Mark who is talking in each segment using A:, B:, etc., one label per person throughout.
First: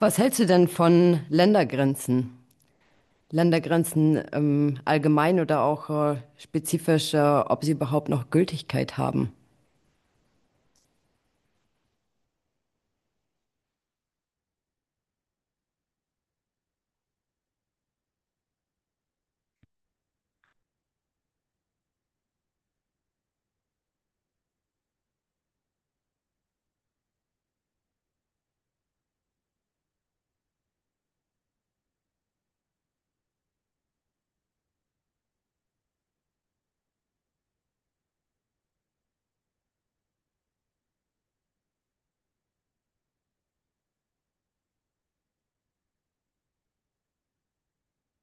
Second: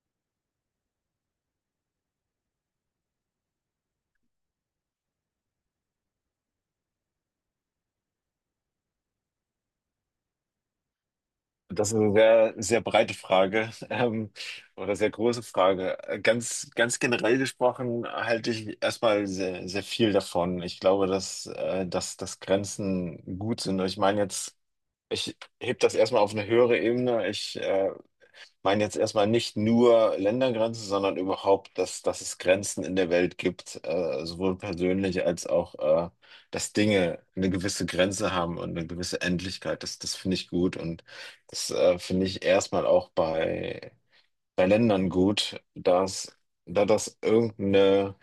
A: Was hältst du denn von Ländergrenzen? Ländergrenzen allgemein oder auch spezifisch, ob sie überhaupt noch Gültigkeit haben?
B: Das ist eine sehr, sehr breite Frage, oder sehr große Frage. Ganz ganz generell gesprochen halte ich erstmal sehr, sehr viel davon. Ich glaube, dass Grenzen gut sind. Ich meine jetzt, ich heb das erstmal auf eine höhere Ebene. Ich meine jetzt erstmal nicht nur Ländergrenzen, sondern überhaupt, dass es Grenzen in der Welt gibt, sowohl persönlich als auch, äh, dass Dinge eine gewisse Grenze haben und eine gewisse Endlichkeit. Das finde ich gut und das finde ich erstmal auch bei Ländern gut, da das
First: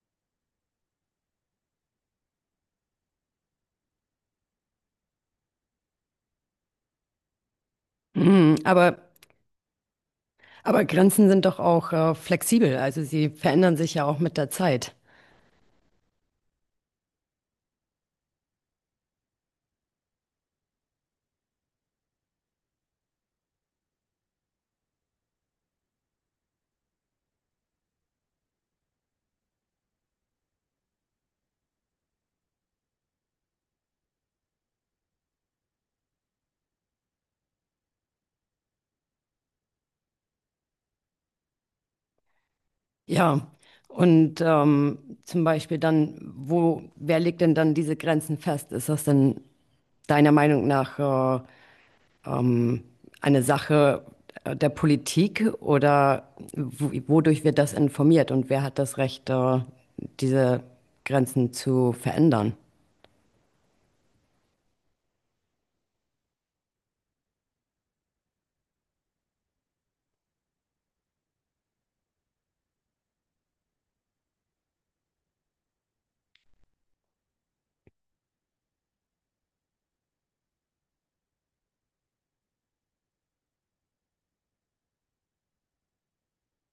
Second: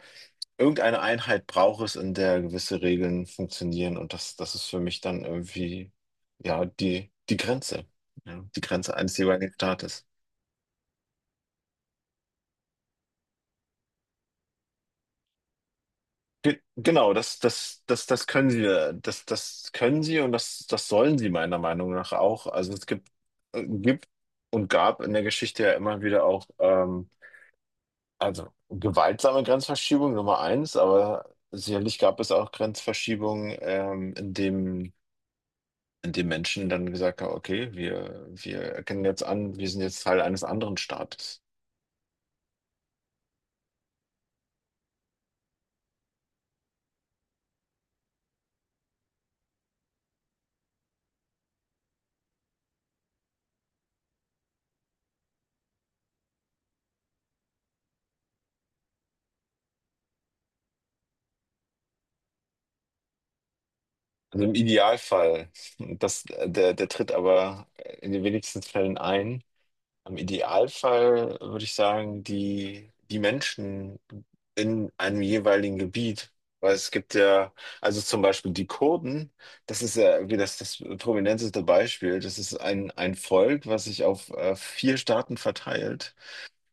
B: irgendeine Einheit braucht es, in der gewisse Regeln funktionieren und das ist für mich dann irgendwie, ja, die Grenze. Ja,
A: Mhm,
B: die Grenze
A: aber,
B: eines jeweiligen Staates.
A: aber Grenzen sind doch auch flexibel, also sie verändern sich ja auch mit der Zeit.
B: Genau, das können sie, das können sie und das sollen sie meiner Meinung nach auch. Also es gibt, gibt und gab in der Geschichte ja immer wieder auch, also gewaltsame Grenzverschiebung Nummer 1, aber sicherlich gab es auch Grenzverschiebungen, in dem Menschen dann gesagt haben, okay, wir erkennen jetzt an, wir sind jetzt Teil eines anderen Staates.
A: Ja, und zum Beispiel dann, wer legt denn dann diese Grenzen fest? Ist das denn deiner Meinung nach ähm, eine Sache der Politik, oder wodurch wird das informiert und wer hat das Recht, diese Grenzen zu verändern?
B: Also im Idealfall, der tritt aber in den wenigsten Fällen ein. Im Idealfall würde ich sagen, die Menschen in einem jeweiligen Gebiet. Weil es gibt ja, also zum Beispiel die Kurden, das ist ja irgendwie das prominenteste Beispiel. Das ist ein Volk, was sich auf 4 Staaten verteilt.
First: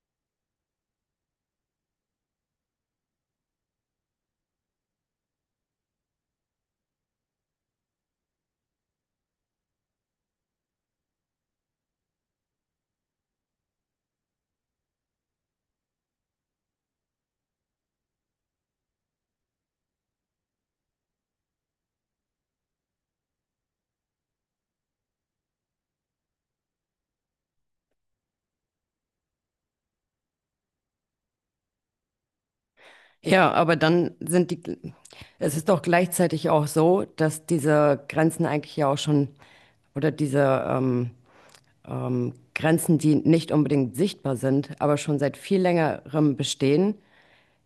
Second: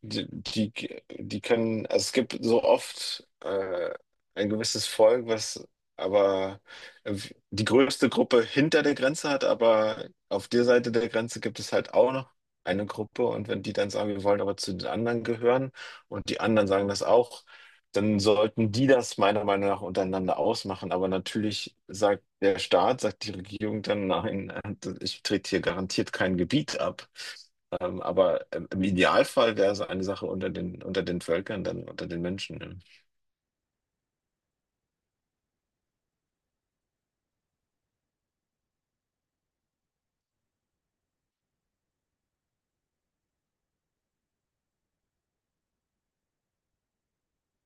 B: die, die, Die können, also es gibt so oft ein gewisses Volk, was aber äh, die größte Gruppe hinter der Grenze hat, aber auf der Seite der Grenze gibt es halt auch noch eine Gruppe, und wenn die dann sagen, wir wollen aber zu den anderen gehören und die anderen sagen das auch, dann sollten die das meiner Meinung nach untereinander ausmachen. Aber natürlich sagt der Staat, sagt die Regierung dann, nein, ich trete hier garantiert kein Gebiet ab. Aber im Idealfall wäre es eine Sache unter den Völkern, dann unter den Menschen.
A: Ja, aber dann sind die, Es ist doch gleichzeitig auch so, dass diese Grenzen eigentlich ja auch schon, oder diese Grenzen, die nicht unbedingt sichtbar sind, aber schon seit viel längerem bestehen,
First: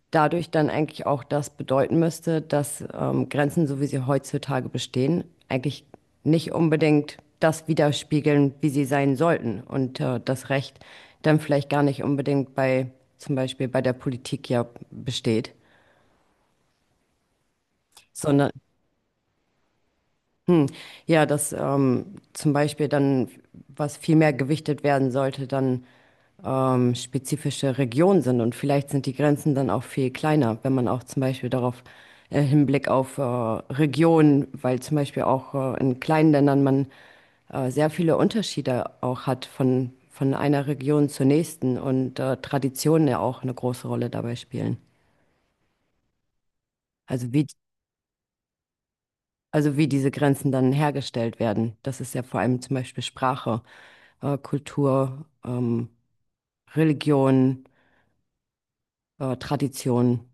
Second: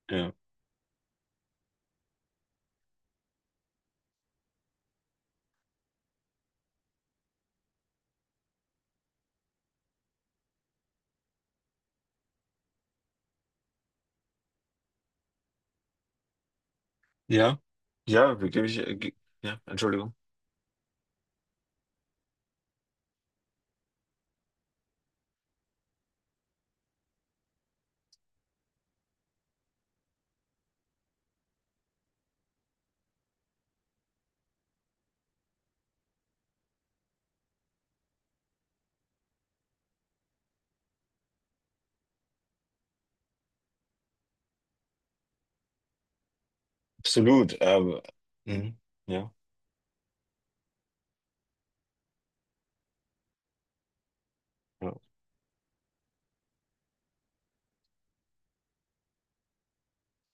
B: Ja.
A: dadurch dann eigentlich auch das bedeuten müsste, dass Grenzen, so wie sie heutzutage bestehen, eigentlich nicht unbedingt das widerspiegeln, wie sie sein sollten. Und das Recht dann vielleicht gar nicht unbedingt zum Beispiel bei der Politik ja besteht,
B: Ja. Ja,
A: sondern
B: gebe ich, äh, ge- ja, Entschuldigung.
A: Hm. Ja, dass zum Beispiel dann, was viel mehr gewichtet werden sollte, dann spezifische Regionen sind. Und vielleicht sind die Grenzen dann auch viel kleiner, wenn man auch zum Beispiel darauf Hinblick auf Regionen, weil zum Beispiel auch in kleinen Ländern man sehr viele Unterschiede auch hat von einer Region zur nächsten, und Traditionen ja auch eine große Rolle dabei spielen. Also wie
B: Absolut. Mhm, ja,
A: Also wie diese Grenzen dann hergestellt werden. Das ist ja vor allem zum Beispiel Sprache,
B: ja,
A: Kultur, Religion, Tradition.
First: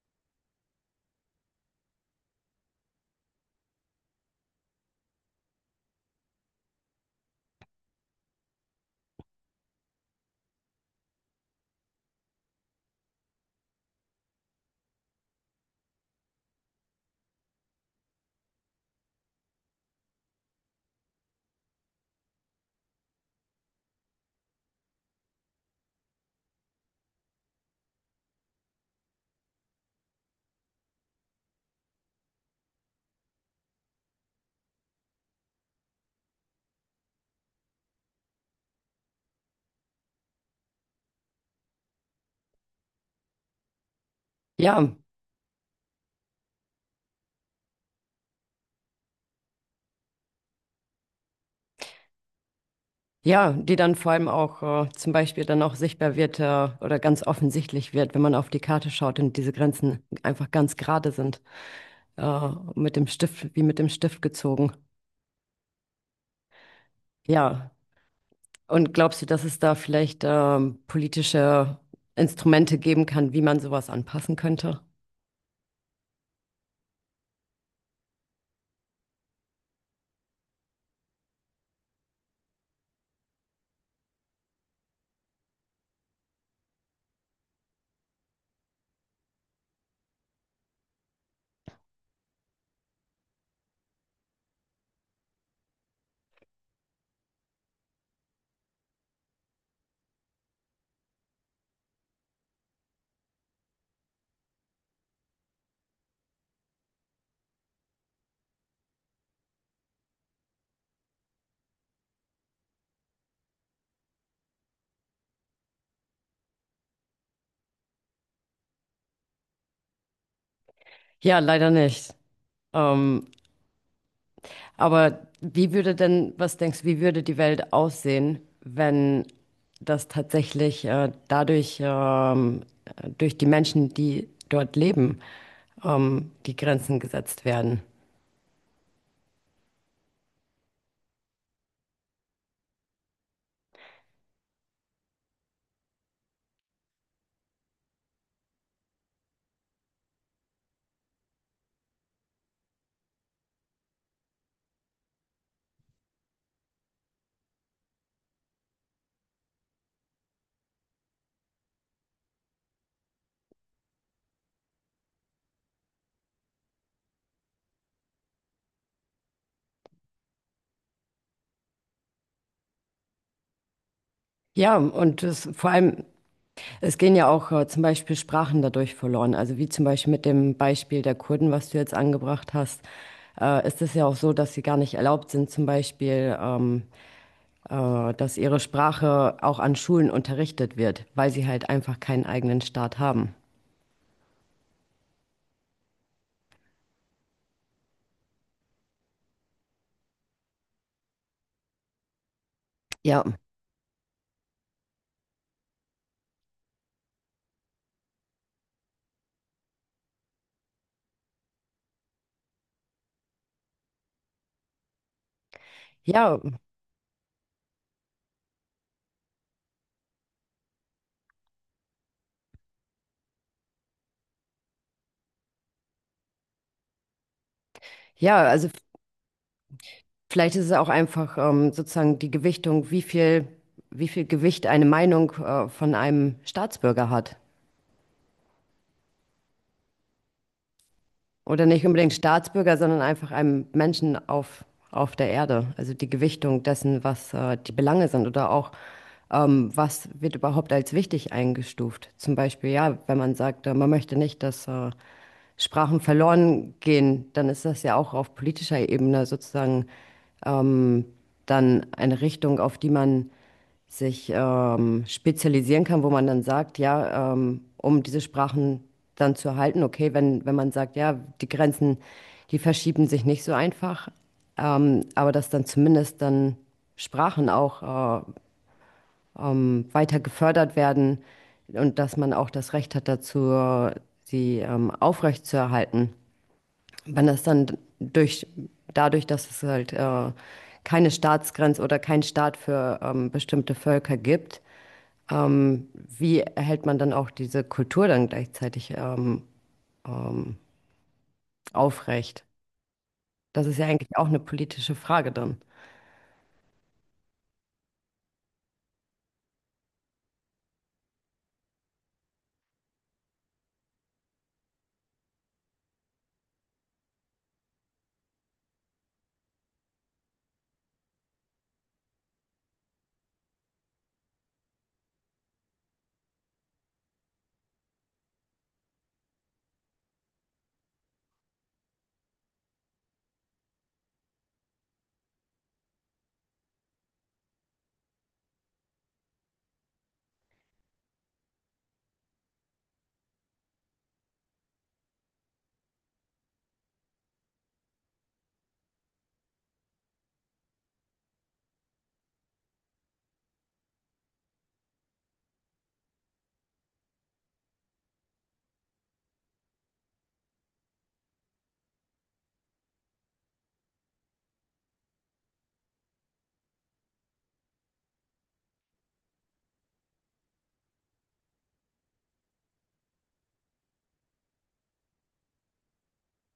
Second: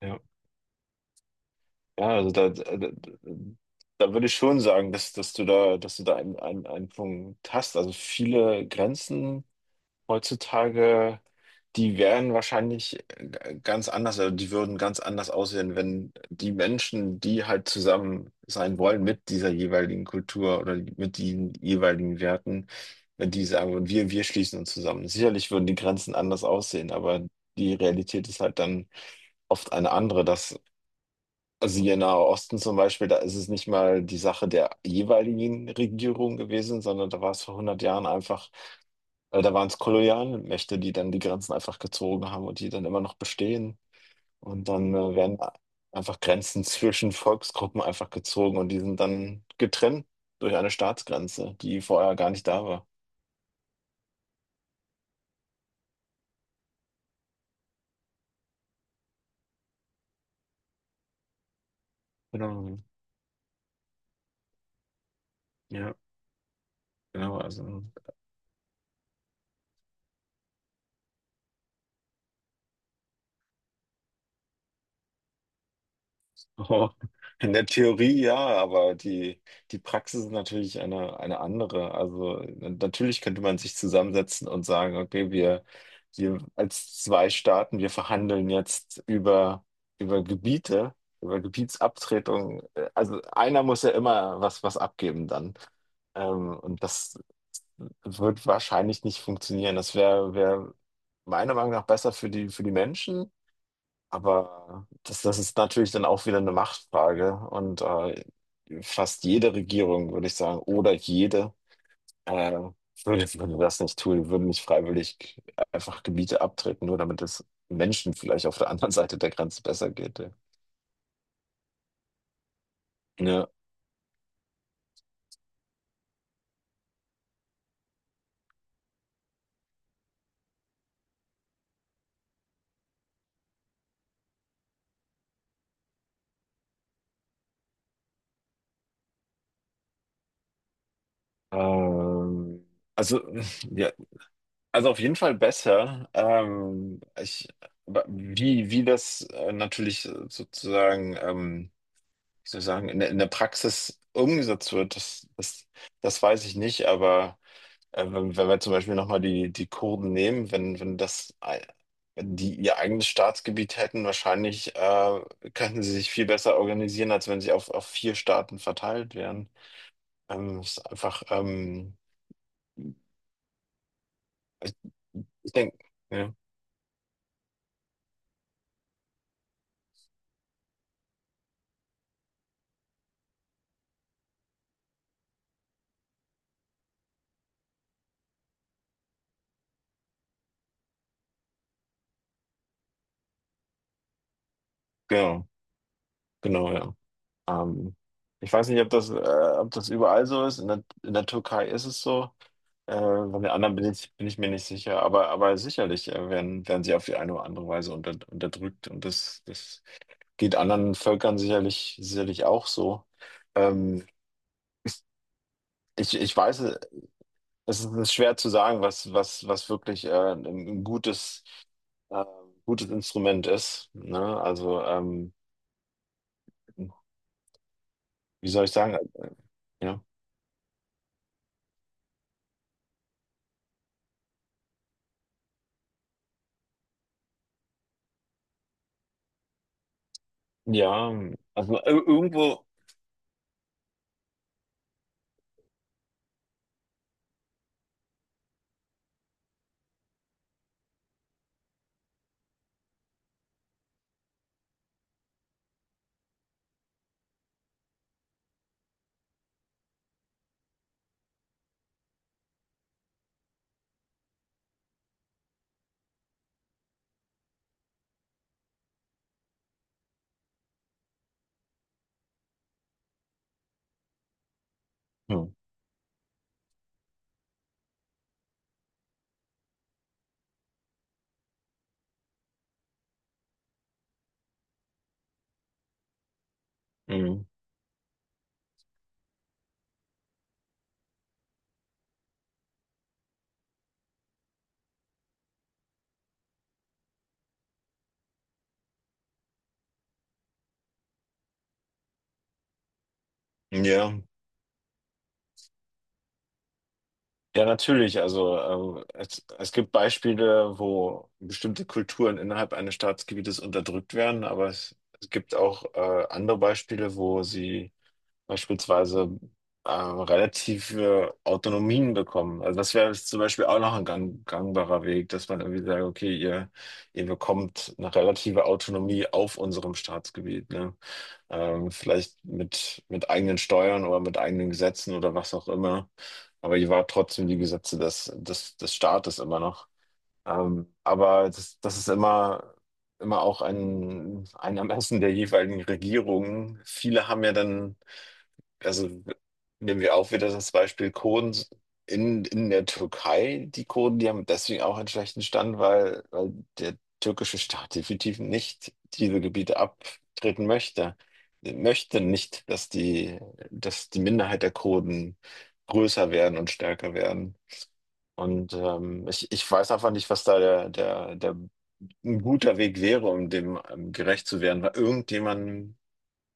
B: ja. Ja, also da da würde ich schon sagen, dass du da einen Punkt hast. Also viele Grenzen heutzutage, die wären wahrscheinlich ganz anders, also die würden ganz anders aussehen, wenn die Menschen, die halt zusammen sein wollen mit dieser jeweiligen Kultur oder mit den jeweiligen Werten, wenn die sagen würden, wir schließen uns zusammen. Sicherlich würden die Grenzen anders aussehen, aber die Realität ist halt dann oft eine andere, dass, also hier im Nahen Osten zum Beispiel, da ist es nicht mal die Sache der jeweiligen Regierung gewesen, sondern da war es vor 100 Jahren einfach da waren's Kolonialmächte, die dann die Grenzen einfach gezogen haben und die dann immer noch bestehen. Und dann
A: Ja,
B: einfach Grenzen zwischen Volksgruppen einfach gezogen, und die sind dann getrennt durch eine Staatsgrenze, die vorher gar nicht da war.
A: ja, die dann vor allem auch zum Beispiel dann auch sichtbar wird, oder ganz offensichtlich wird, wenn man auf die Karte schaut und diese Grenzen einfach ganz gerade sind,
B: Genau.
A: wie mit dem Stift gezogen.
B: Ja, genau.
A: Ja,
B: Also.
A: und glaubst du, dass es da vielleicht politische Instrumente geben kann, wie man sowas anpassen könnte?
B: Oh, in der Theorie ja, aber die Praxis ist natürlich eine andere. Also natürlich könnte man sich zusammensetzen und sagen, okay, wir als 2 Staaten, wir verhandeln jetzt über Gebiete, über Gebietsabtretung. Also einer muss ja immer was abgeben dann. Und das wird wahrscheinlich nicht funktionieren. Das wäre wär wär meiner Meinung nach besser für für die Menschen. Aber das ist natürlich dann auch wieder eine Machtfrage, und fast jede Regierung, würde ich sagen, oder jede, äh, würde das nicht tun, würde nicht freiwillig einfach Gebiete abtreten, nur damit es Menschen vielleicht auf der anderen Seite der Grenze besser geht. Ja.
A: Ja, leider nicht. Ähm,
B: Ja,
A: aber wie würde denn, was denkst du, wie würde die Welt aussehen, wenn das tatsächlich durch die Menschen, die dort leben, die Grenzen gesetzt werden?
B: ähm, also, ja, also auf jeden Fall besser. Aber wie das natürlich sozusagen. Wie soll ich sagen, in der Praxis umgesetzt wird, das weiß ich nicht, aber wenn wir zum Beispiel nochmal die Kurden nehmen, wenn, wenn das, ei- wenn die ihr eigenes Staatsgebiet hätten, wahrscheinlich könnten sie sich viel besser organisieren, als wenn sie auf 4 Staaten verteilt wären. Es ist einfach, ich,
A: Ja, und
B: Ich
A: vor
B: denke,
A: allem,
B: ja,
A: es gehen ja auch zum Beispiel Sprachen dadurch verloren. Also wie zum Beispiel mit dem Beispiel der Kurden, was du jetzt angebracht hast, ist es ja auch so, dass sie gar nicht erlaubt sind, zum Beispiel dass ihre Sprache auch an Schulen unterrichtet wird, weil sie halt einfach keinen eigenen Staat haben.
B: genau, genau, ja. Ähm, ich weiß nicht, ob das überall so ist. In der Türkei ist es so.
A: Ja,
B: Bei den anderen bin ich mir nicht sicher, aber sicherlich, werden sie auf die eine oder andere Weise unterdrückt, und das geht anderen Völkern sicherlich sicherlich auch so. Ähm, ich
A: ja,
B: weiß, es ist schwer zu sagen, was was wirklich, 'n 'n gutes, äh, gutes Instrument ist, ne? Also,
A: ja,
B: wie soll
A: also
B: ich sagen? Ja.
A: vielleicht ist es auch einfach sozusagen die Gewichtung, wie viel Gewicht eine Meinung von einem Staatsbürger hat.
B: Ja,
A: Oder
B: also,
A: nicht
B: ir
A: unbedingt
B: irgendwo
A: Staatsbürger, sondern einfach einem Menschen auf der Erde. Also die Gewichtung dessen, was die Belange sind oder auch, was wird überhaupt als wichtig eingestuft. Zum Beispiel, ja, wenn man sagt, man möchte nicht, dass Sprachen verloren gehen, dann ist das ja auch auf politischer Ebene sozusagen ähm, dann eine Richtung, auf die man sich spezialisieren kann, wo man dann sagt, ja, um diese Sprachen dann zu erhalten, okay, wenn man sagt, ja, die Grenzen, die verschieben sich nicht so einfach, aber
B: hm,
A: dass dann zumindest dann Sprachen auch weiter gefördert werden und dass man auch das Recht hat dazu, sie aufrechtzuerhalten. Wenn das
B: mhm,
A: dann durch, dadurch, dass es halt keine Staatsgrenze oder keinen Staat für bestimmte Völker gibt, wie erhält man dann auch diese Kultur dann gleichzeitig ähm, aufrecht? Das ist ja
B: ja.
A: eigentlich auch eine politische Frage dann.
B: Ja, natürlich. Also es gibt Beispiele, wo bestimmte Kulturen innerhalb eines Staatsgebietes unterdrückt werden, aber es gibt auch andere Beispiele, wo sie beispielsweise relative Autonomien bekommen. Also das wäre jetzt zum Beispiel auch noch ein gangbarer Weg, dass man irgendwie sagt, okay, ihr bekommt eine relative Autonomie auf unserem Staatsgebiet, ne? Ähm, vielleicht mit eigenen Steuern oder mit eigenen Gesetzen oder was auch immer. Aber ich war trotzdem die Gesetze des Staates immer noch. Aber das ist immer auch ein Ermessen der jeweiligen Regierungen. Viele haben ja dann, also nehmen wir auch wieder das Beispiel Kurden in der Türkei. Die Kurden, die haben deswegen auch einen schlechten Stand, weil der türkische Staat definitiv nicht diese Gebiete abtreten möchte. Möchte nicht, dass die Minderheit der Kurden größer werden und stärker werden. Und ich weiß einfach nicht, was da der ein guter Weg wäre, um dem gerecht zu werden, weil irgendjemand,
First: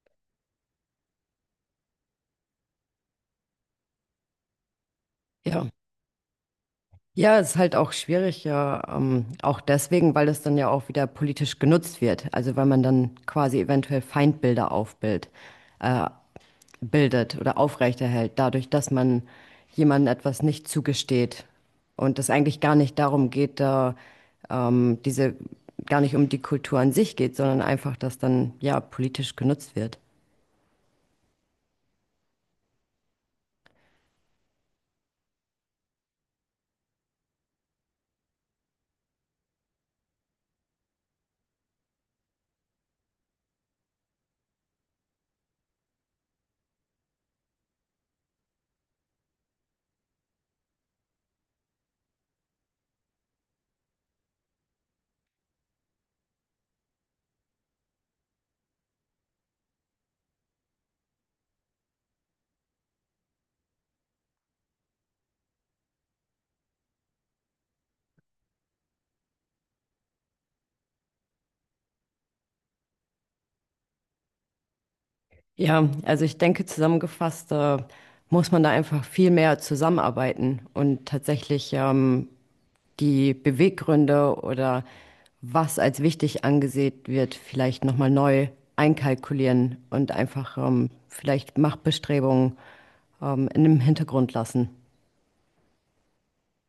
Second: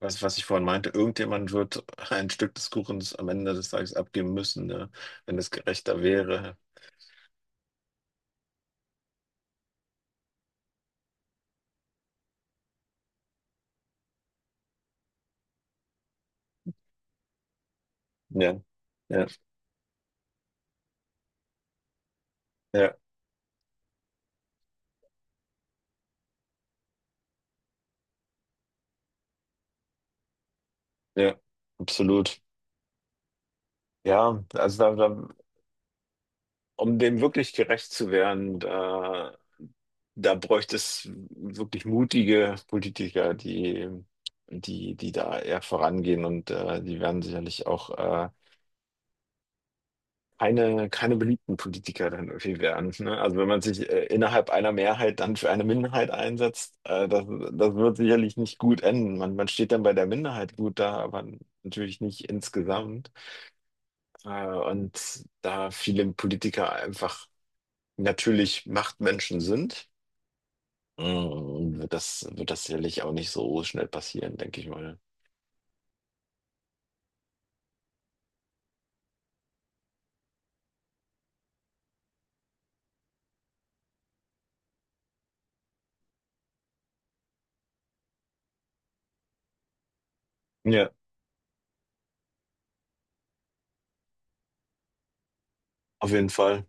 B: was ich vorhin meinte, irgendjemand wird ein Stück des Kuchens am Ende des Tages abgeben müssen, ne? Wenn es
A: Ja.
B: gerechter wäre.
A: Ja, ist halt auch schwierig, ja, auch deswegen, weil es dann ja auch wieder politisch genutzt wird. Also weil man dann quasi eventuell Feindbilder aufbildet, äh, bildet oder aufrechterhält,
B: Ja,
A: dadurch, dass man
B: ja,
A: jemandem etwas nicht zugesteht und es eigentlich gar
B: ja,
A: nicht darum geht, da diese gar nicht um die Kultur an sich geht, sondern einfach, dass dann ja politisch genutzt wird.
B: ja, absolut. Ja, also um dem wirklich gerecht zu werden, da bräuchte es wirklich mutige Politiker, die da eher vorangehen, und die werden sicherlich auch keine beliebten Politiker dann irgendwie werden. Ne? Also wenn man sich innerhalb einer Mehrheit dann für eine Minderheit einsetzt, das wird sicherlich nicht gut enden. Man steht dann bei der Minderheit gut da, aber natürlich nicht insgesamt. Und da viele Politiker einfach natürlich Machtmenschen sind, mm, wird wird das sicherlich auch nicht so schnell passieren, denke ich mal.
A: Ja, also ich denke, zusammengefasst, muss man da einfach viel mehr zusammenarbeiten und tatsächlich die Beweggründe oder was als wichtig angesehen wird, vielleicht nochmal neu einkalkulieren und einfach
B: Ja,
A: vielleicht Machtbestrebungen in dem Hintergrund lassen.
B: auf jeden Fall.